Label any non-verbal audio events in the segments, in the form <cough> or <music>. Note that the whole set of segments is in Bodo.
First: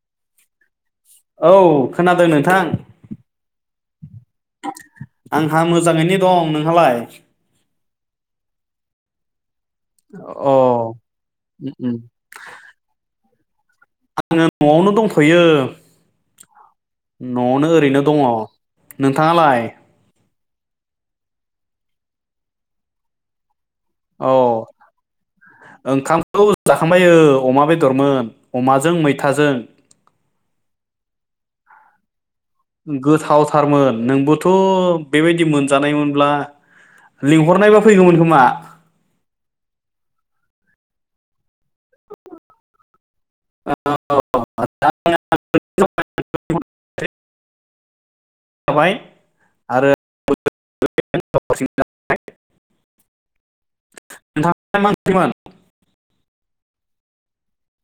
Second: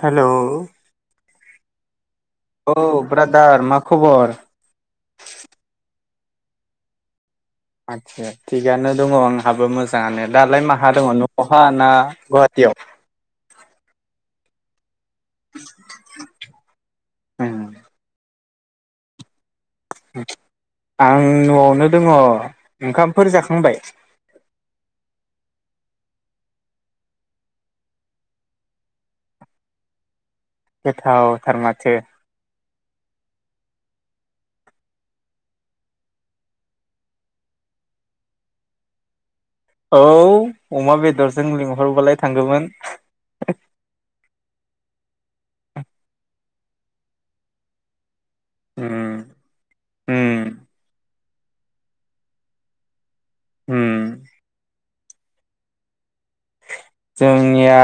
हेल' औ खोनादों नोंथां औ ब्रादार मा। खबर। आंहा मोजाङैनो दं नोंहालाय? आत्सा थिगानो दङ आं। आंहाबो मोजाङानो अ दालाय माहा दङ न' हा उम ना उम गुवाहाटीयाव? आङो न'आवनो दंथ यो उम न'आवनो ओरैनो दङ। नोंथाङालाय? आं न'आवनो दङ ओंखामफोर जाखांबाय। औ ओंखामखौ जाखांबाय ओ अमा बेदरमोन अमाजों मैथाजों। गोथाव थारमाथो। गोथावथारमोन नोंबोथ' बेबायदि मोनजानायमोनब्ला लिंहरनायबा फैगौमोन खोमा। औ अमा बेदरजों लिंहरबालाय थांगोमोन। <unintelligible> जाबाय उम उम। <unintelligible> उम नोंथांना मा ओख्रिमोन? जोंनिया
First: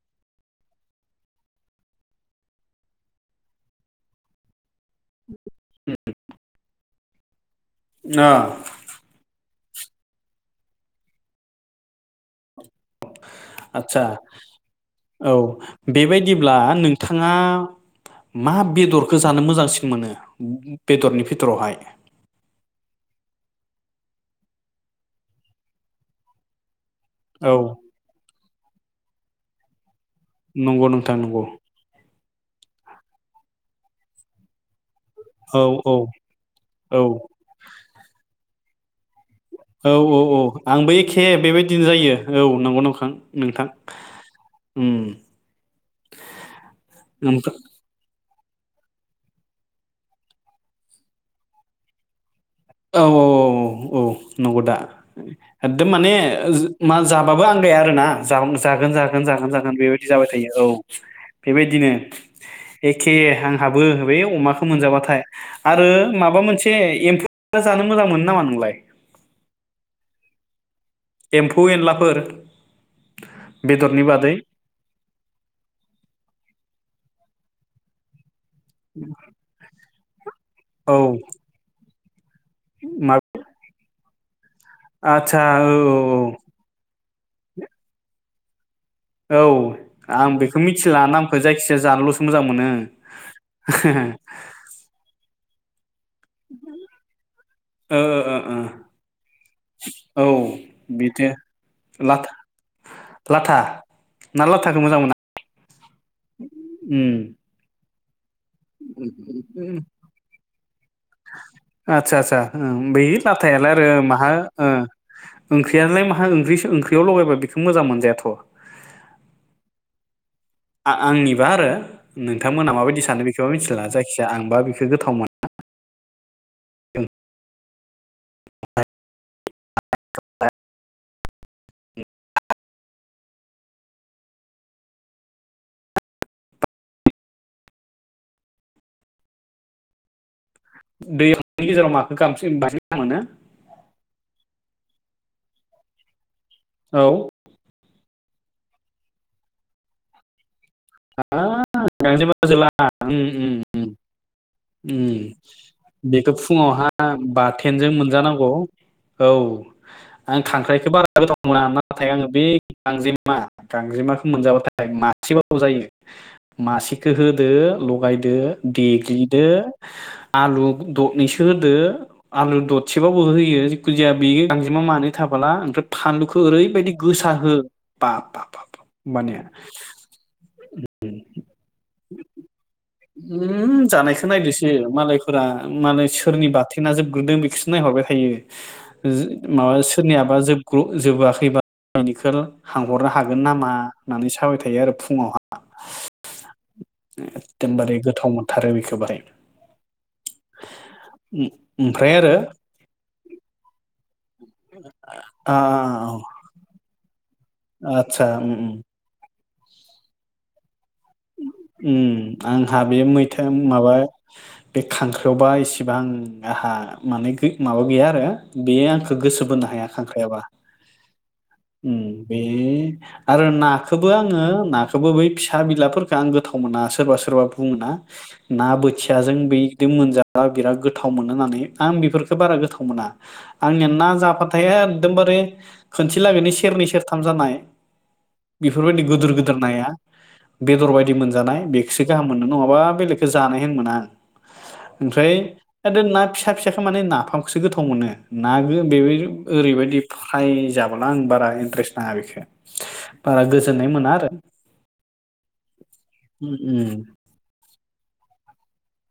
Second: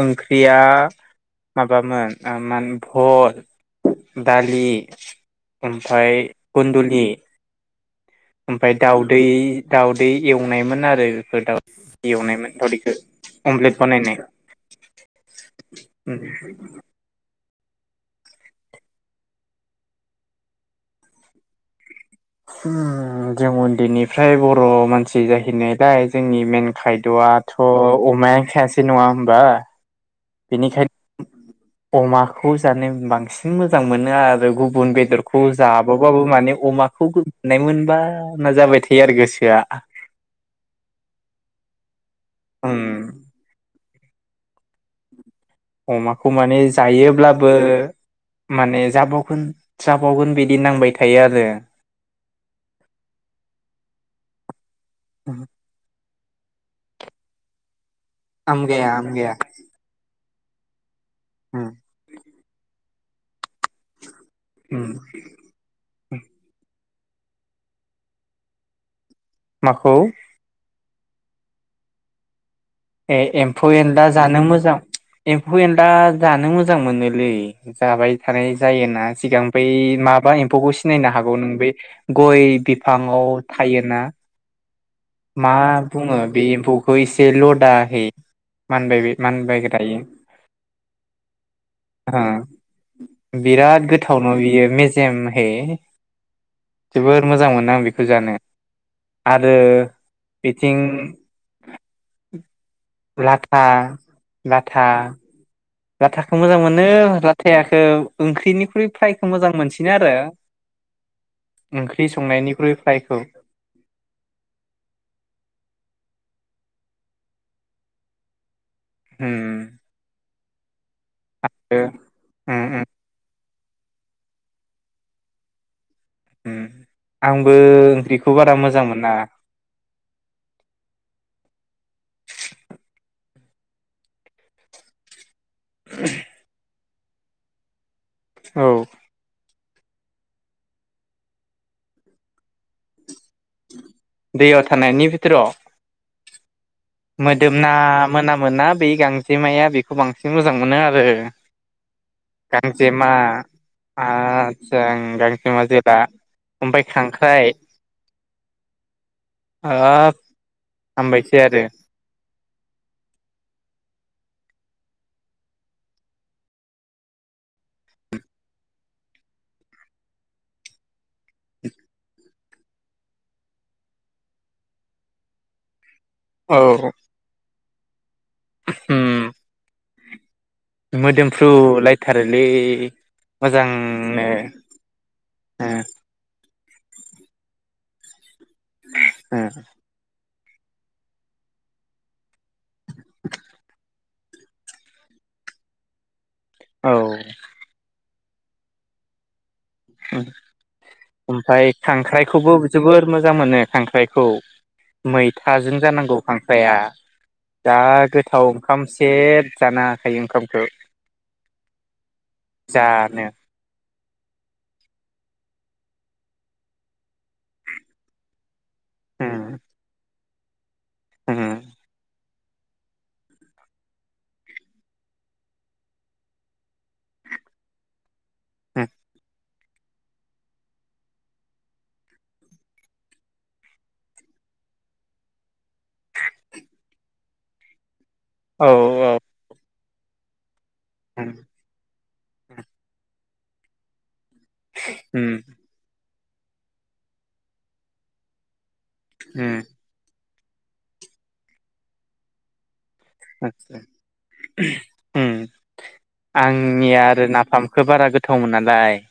ओंख्रिया माबामोन माने भल दालि ओमफ्राय कन्दुलि ए। अ ओमफाय दाउदै। दाउदै एवनायमोन आरो बेफोर दाउ एवनायमोन दावदै। आत्सा औ बेबायदिब्ला नोंथाङा मा बेदरखौ जानो मोजांसिन मोनो बेदरनि भितुरावहाय? उम जों उन्दैनिफ्राय बर' मानसि जाहैनायलाय जोंनि मेन औ खायदाथ' अमाया खासि नङा होमबा। नंगौ नोंथां नंगौ बेनिखायनो अमा। खौ जानो बांसिन मोजां मोनो आरो गुबुन बे बेदरखौ औ औ जाबावबाबो माने औ अमाखौ गोम <unintelligible> <unintelligible> जाबाय थायो आरो गोसो औ औ औ आंबो एखे बेबायदि <unintelligible> जायो। औ नंगौ नंखां नोंथां। उम। अमाखौ माने जायोब्लाबो ओमफ्राय माने जाबावगोन जाबावगोन बिदि नांबाय थायो आरो। औ औ औ औ नंगौ दा एकदम माने ओ मा जाबाबो आंगाया आरो ना, जागौमोन जागोन आमगाया जागोन आमगाया जागोन जागोन बेबायदि जाबाय थायो औ। उम बेबायदिनो एखे आंहाबो बे अमाखौ उम मोनजाबाथाय आरो माबा मोनसे एम्फु जानो मोजां मोनो नामा नोंलाय? माखौ? एम्फौ एनलाफोर। ए एम्फौ बेदरनि एनला बादै जानो मोजां एम्फौ एनला जानो मोजां मोनो लै जाबाय थानाय जायोना सिगां बै माबा एम फौबखौ औ सिनायनो हागौ नों बै गय मा बिफाङाव थायोना आदसा मा औ बुङो बे एम्फौखौ एसे लद <inaudible> औ आं बेखौ मिथिला नामखौ जायखिजाया ओ जानल'सो मोजां मोनो आङो। हे। जोबोर मोजां मोनो आं ओ बेखौ जानो ओ ओ आरो ओ औ बिथिं बिदि लाथा लाथा ना लाथाखौ लाथा मोजां मोना लाथाखौ मोजां मोनो लाथायाखौ ओंख्रिनिख्रुइ ओम फ्रायखौ मोजां ओम ओम मोनसिनो आरो ओंख्रि आदसा आदसा संनायनिख्रुइ ओ बै फ्रायखौ लाथायालाय आरो माहा ओ ओंख्रियाालाय माहा ओंख्रि ओंख्रियाव लगायबा बेखौ मोजां मोनजायाथ' ओम। आ-आंनिबा आरो उम नोंथांमोना उम माबायदि सानो बे बेखौ मिथिला जायखिजाया आंबा बेखौ गोथाव मोना। ओम आंबो ओंख्रि खौ बारा मोजां मोना <unintelligible> <unintelligible> औ दैनि गेजेराव माखौ <unintelligible> बांसिन मोनो दैयाव थानायनि बिथोराव औ मोदोमना मोनामोना बै गांजेमाया बेखौ बांसिन मो हाब गांजेमा जोला गांजेमा ओम ओम आदसा आं ओम गांजेमा जोला बेखौ ओमफ्राय फुङावहाय खांख्राइ बाथेनजों मोनजानांगौ औ हाब आं खांख्राइखौ बारा हामबायसै गोथाव आरो मोना नाथाय आङो बे गांजेमा गांजेमाखौ मोनजाबाथाय मासेबाबो जायो मासेखौ होदो लगायदो देग्लिदो आलु दरनैसो होदो आलु दरसेबाबो होयो जिखुजाया बे गांजेमा मानै थाबोला ओमफ्राय फानलुखौ औ ओरैबायदि गोसा हो बाब बाब बाब उम होमबानिया <inaudible> मोदोमफ्रु लायथारोलै उम मोजांनो जानायखौ नायदोसो ओ थिना जोबग्रोदों बेखौसो नायहरबाय थायो। जो उम माबा सोरनिया बा जोबग्र जोबाखैबा <unintelligible> हांहरनो हागोन नामा होननानै साबाय थायो आरो फुङावहा <unintelligible> औ एगदमबारे गो थाव मोनथारो बेखौ बारै ओमफ्राय खांख्राइखौबो जोबोर मोजां मोनो खांख्राइ औ आ मैथाजों जानांगौ खांख्राया दा आदसा गोथाव उम उम ओंखाम सेब जानो हाखायो ओंखामखो उम आंहा बे मैथा माबा बे खांख्राइयावबा इसेबां आंहा माने गो माबा गैया आरो बेयो आंखौ उम गोसो बोनो हाया खांख्राइयाबा उम बे आरो नाखोबो आङो नाखौबो बै फिसा बिलाफोर आं गोथाव मोना सोरबा सोरबा बुङोना ना बोथियाजों बै दि मोनजाबा बिराद गोथाव मोनो होननानै आं बेफोरखो बारा गोथाव मोना आंनिया ना जाफाथाय एखदमबारे खनसेलागैनि सेरनै सेरथाम जानाय औ बेफोरबायदि औ गोदोर गोदोर नाया बेदर उम मोनजानाय बेखोसो गाहाम मोनो नङाबा बेलेग खौ जानाय हेन मोना उम ओमफ्राय आरो ना फिसा फिसाखो माने नाफामखौसो गोथाव मोनो ना बेबायदि उम ओरैबायदि फ्राय जाबोला आं बारा इन्ट्रेस्ट नाङा बेखो बारा आतसा गोजोननाय मोना आरो। उम आंनि उम आरो नाफामखो बारा गोथावमोनालाय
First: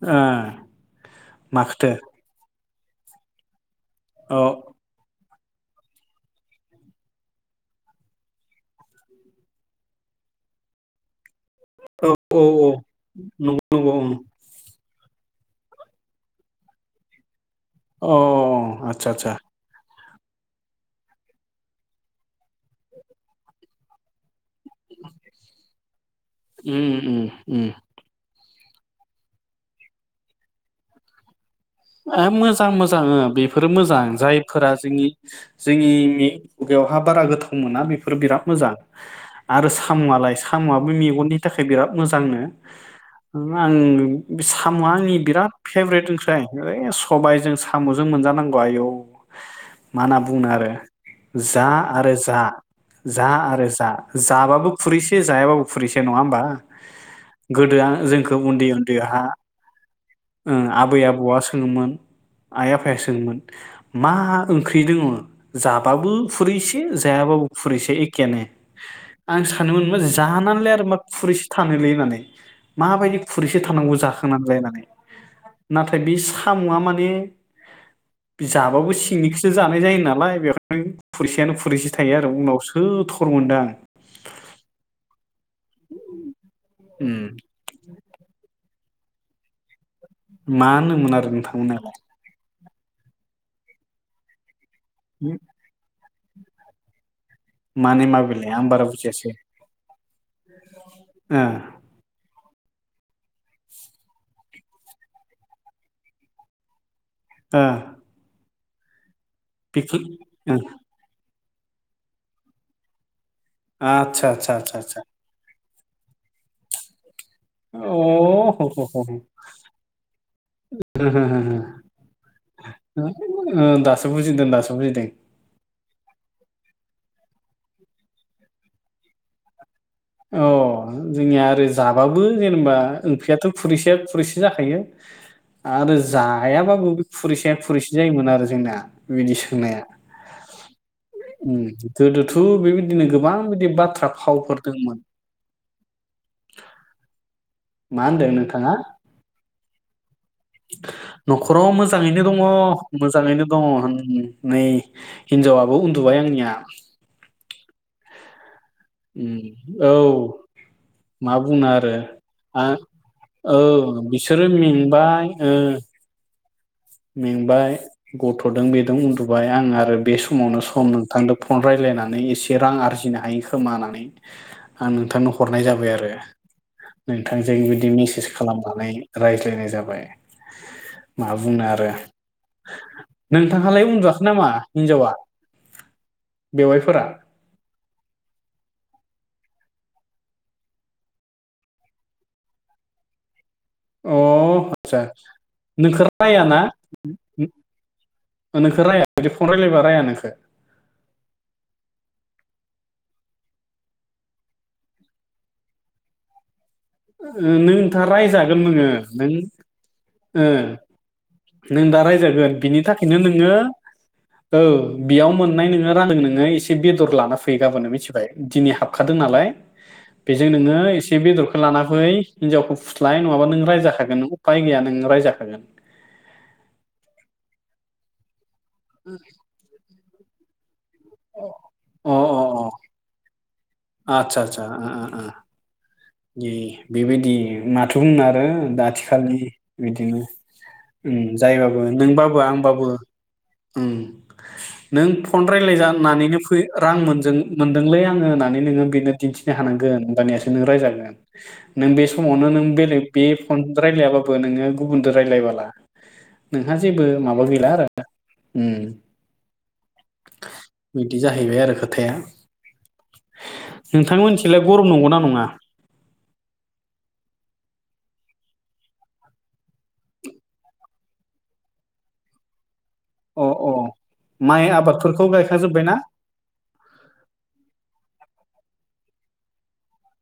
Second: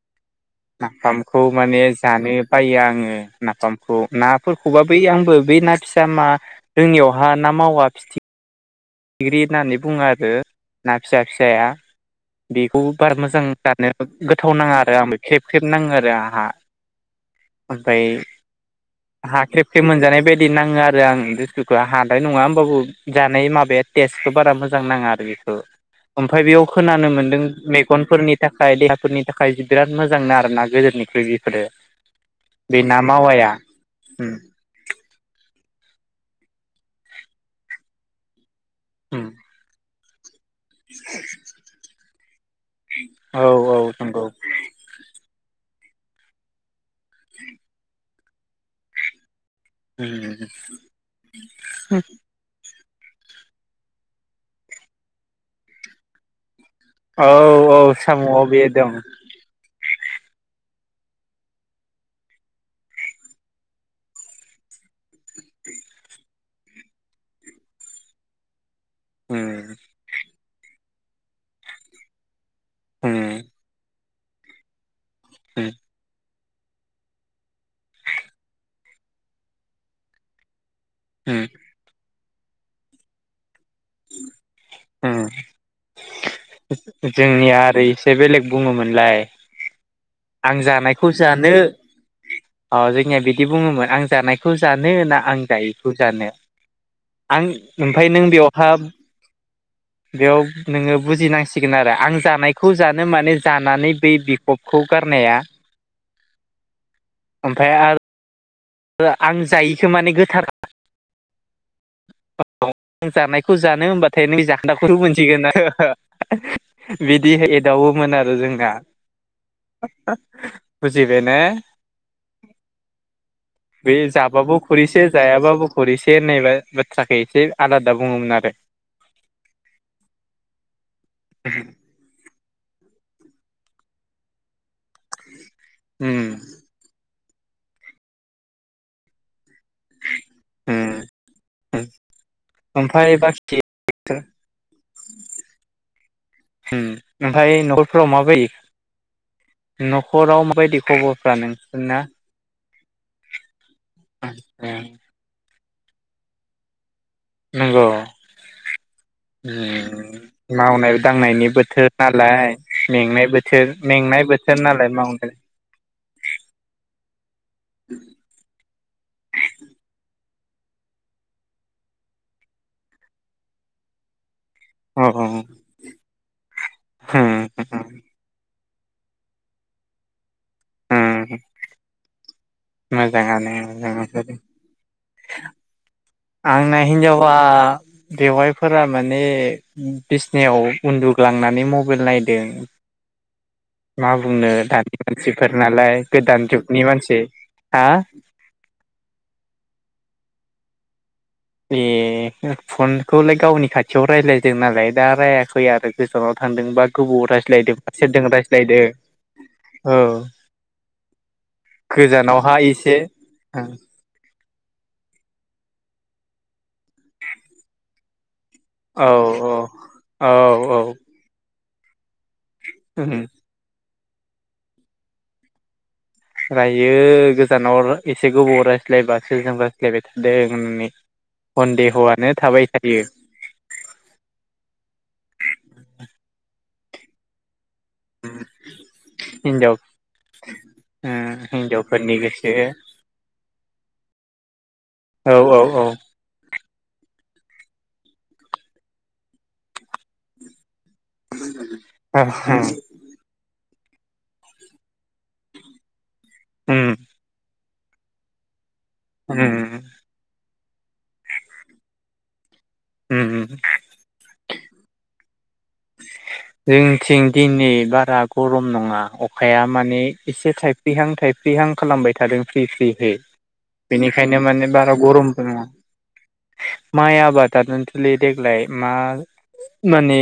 आ नाफामखौ माने जानो बायो आङो नाफाम खौ अ नाफोरखौबा बै आंबो बै ना फिसा मा जोंनियावहा ना मावा फिथि थिग्रि होननानै बुङो आरो ना फिसा फिसाया औ औ औ बेखौ बारा मोजां नंगौ जानो नंगौ गोथाव नाङा आरो आं। खेबख्रेब नाङो आरो आहा। ओमफ्राय ओं अ आदसा आदसा हाख्रेब ख्रेब मोनजानाय बेबायदि नाङो आरो आं बुस्थुखौ हालाय नङा होमबाबो जानाय माबाया टस्खौ बारा बु मोजां नाङा आरो बेखौ ओमफाय बेयाव उम खोनानो मोनदों उम उम मेगनफोरनि थाखाय देहाफोरनि थाखाय बिराद मोजां नो आरो ना गोदोनिख्रुइ बियो ओ मोजां मोजां बेफोरो मोजां उम जायफोरा जोंनि जोंनि नि खुगायावहा बारा गोथाव मोना बेफोर बिरा मोजां उम आरो सा सामुआलाय खाम'आबो मेगननि थाखाय बिराद मोजां दांनो औ आं औ नंगौ साम'आ आंनि बिराद फेवरेट ओमफ्राय ओइ स'बायजों साम'जों मोनजानांगौ आयौ मा ना उम बुंनो आरो जा आरो जा जा आरो जा जाबाबो खुरैसो जायाबाबो खुरैसो नङा होमबा औ औ गोदो आं साम'आव बे दं ओ आबै आबुवा मोन आइ आफाया सोङोमोन मा ओंख्रि दोङो जाबाबो खुरैसे जायाबाबो खुरैसे एकेयानो आं उम सानोमोन मा जानान आरोलाय मा खुरैसे थानोलै नानै उम माबायदि खुरैसे थानांगौ जाख थाना लाय होननानै उम नाथाय बि सा साम'आ माने जाबाबो सिंनिखोसो जानाय जायो नालाय बे ओइ उम खुरसियानो खुरिसे थायो आरो उनावसो थर मोनदों आं <inaudible> <inaudible> उम जोंनिया आरो इसे बेलेग बुङोमोन लाय मा होनोमोन आरो नोंथांमोनालाय? ओ जोंनिया बिदि बुङोमोन आं जानायखौ जानो ना आं जायिखौ जानो? आं माने ओमफाय मा नों बेलाय आं बेयावहा बारा बुजियासै बेयाव नोङो ओ बुजिनांसिगोन आरो आं जानाय खौ जानो माने जानानै बै बिखबखौ गारनाया ओ ओमफाय आर ओआ आं जायैखो बेखि माने ओ गोथारा <unintelligible> जानाय खौ जानो होनबाथाय आतसा नों बे आतसा आतसा जाखदाखौल आतसा मोनसिगोन आरो हो बिदि अ एदावोमोन आरो जोंना बुजिदो ह ना? ह ह ओ बे दासो बुजिदों जाबाबो दासो खरिसे बुजिदों जायाबाबो खरिसे होननाया बाथ्राखै जे आलादा बुङोमोन आरो औ जोंनिया आरो जाबाबो जेनेबाओंख्रियाथ' फुरैसेया फुरैसे जाखायो आरो उम जायाबाबो फुरैसेया फुरैसेजायोमोन आरो जोंना बिदि सोंनाया। उम गोदोथ' बेबायदिनो ओमफ्राय गोबां बाखि बिदि बाथ्रा फावफोर <inaudible> ओम। मा होनदों नोंथाङा? न'खराव माबायदि खबरफ्रा न'खराव नोंसोरना? मोजाङैनो दङ मोजाङैनो दङ होन नै उम हिनजावा औ उनदुबाय आंनिया। नंगौ। उम औ मावनाय मा दांनायनि बुंनो बोथोर आरो नालाय आ मेंनाय औ बोथोर मेंनाय बिसोरो बोथोर नालाय मेंबाय मावनो ओ मेंबाय गथ'दों बेदों उन्दुबाय आं आरो बे सम समावनो सम नोंथांजों फन रायज्लायनानै एसे रां आरजिनो हायो खोमा होननानै आं औ औ नोंथांनो हरनाय जाबाय आरो नोंथांजों उम बिदि मेसेज खालाम रायज्लायनाय जाबाय। मा उम बुंनो आरो मोजाङानो नोंथाङालाय उन्दुआखै मोजां नामा हिनजावा? आंना बेवाइफोरा हिनजावा बेवहायफोरा माने बिसनायाव उन्दुग्लांनानै मबाइल नायदों। मा अ बुंनो दानि आस्सा मानसिफोर नालाय नोंख गोदान रायाना जुगनि मानसि हा नोंख रायाया जुदि फन रायलायबा रायाना? ओ <inaudible> ए फनखौलाय गावनि खाथियाव राय्लायदों नालाय दा रायाखै आरो गोजानाव थांदोंबा नोंथाङा रायजागोन नोङो नों औ ओ नों दा रायजागोन गोजानावहा बिनि एसे थाखायनो नोङो औ बेयाव मोननाय नोङो रांदों नोङो एसे बेदर लाना फै गाबोननो मिथिबाय। दिनै औ हाबखादों नालाय औ बेजों नोङो औ एसे बेदरखौ खो‌ लाना फै हिन्जावखौ फुस्लाय नङाबा नों रायजा खा गोन उफाय गैया नों रायजाखागोन। रायो गोजानाव एसे गोबाव रायज्लायबा सोरजों रायज्लायबाय था दों होन्नानै। सन्देहआनो थाबाय थायो। आतसा आतसा ओ ओ। ए बेबायदि माथो बुंनो आरो दा आथिखालनि हिनजाव बिदिनो ओ जायबाबो हिनजावफोरनि नोंबाबो गोसो आंबाबो उम नों औ फन औ औ रायलायजानानैनो फै रां मोनजों मोनदोंलै आङो होननानै नोङो बेनो दिन्थिनो हानांगोन होनबानियासो नों रायजागोन। नों बे समावनो नों उम बेलेग बे फन रायलायाबाबो नोङो गुबुनजों रायलाय बाला नोंहा जेबो माबा गैला आरो। उम। उम। बिदि जाहैबाय आरो खोथाया। उम नोंथांनि मोनथिंलाय गरम नंगौना नङा। जोंथिं दिनै बारा गरम नङा अखाया माने एसे थाइफ्रिहां थायफ्रिहां खालामबाय थादों फ्रि फ्रि हि अ अ बेनिखायनो माइ माने बारा आबादफोरखौ गरमबो नङा गायखाजोब्बायना माइ आबादनो थ'लै देग्लाय मा माने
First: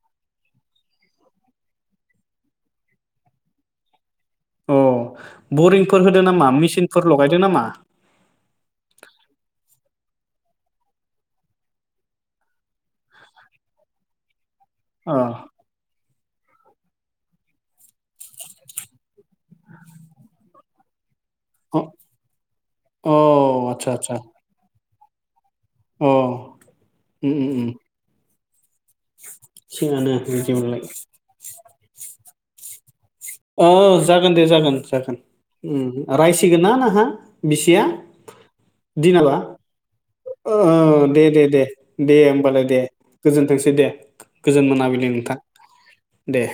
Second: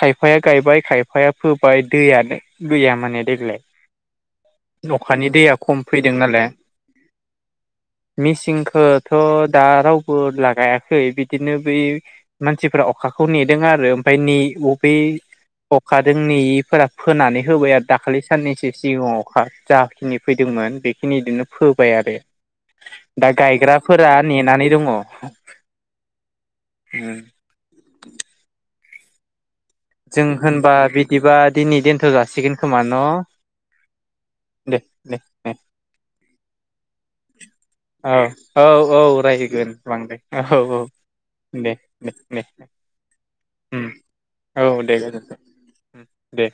खाय खायफाया गायबाय खायफाया फोबाय दैयानो गैया माने देग्लाय अ अखानि दैया खम बरिंफोर फैदों होदो नामा नालाय मेचिनफोर लगायदो नामा मिसिनखौथ' दा राव फोर लागायाखै बिदिनो बै मानसिफ्रा अखाखौ नेदों आरो ओमफ्राय ने अ। बे अ अखा जोंनिफोरा फोनानै होबाय आरो। दाखालि साननैसो सिगाङाव अखा जाखिनि फैदोंमोन। बेखिनि बिदिनो अ फोबाय आरो अ दा आदसा गायग्राफोरा आदसा नेनानै दङ। अ उम <unintelligible> ओ उम उम <inaudible> जों होनबा बिदिबालाय बिदिबा दिनै दोनथ'जा सिगोन‌ खोमा न' ओ जागोन दे जागोन जागोन दे दे ओं रायस <unintelligible> बिसिया औ औ औ दिनाबा रायगोन बांद्राय औ अ औ दे दे दे दे होमबालाय दे गोजोनथोंसै दे गोजोन औ दे मोनाबिलि गोजोनथों नोंथां दे।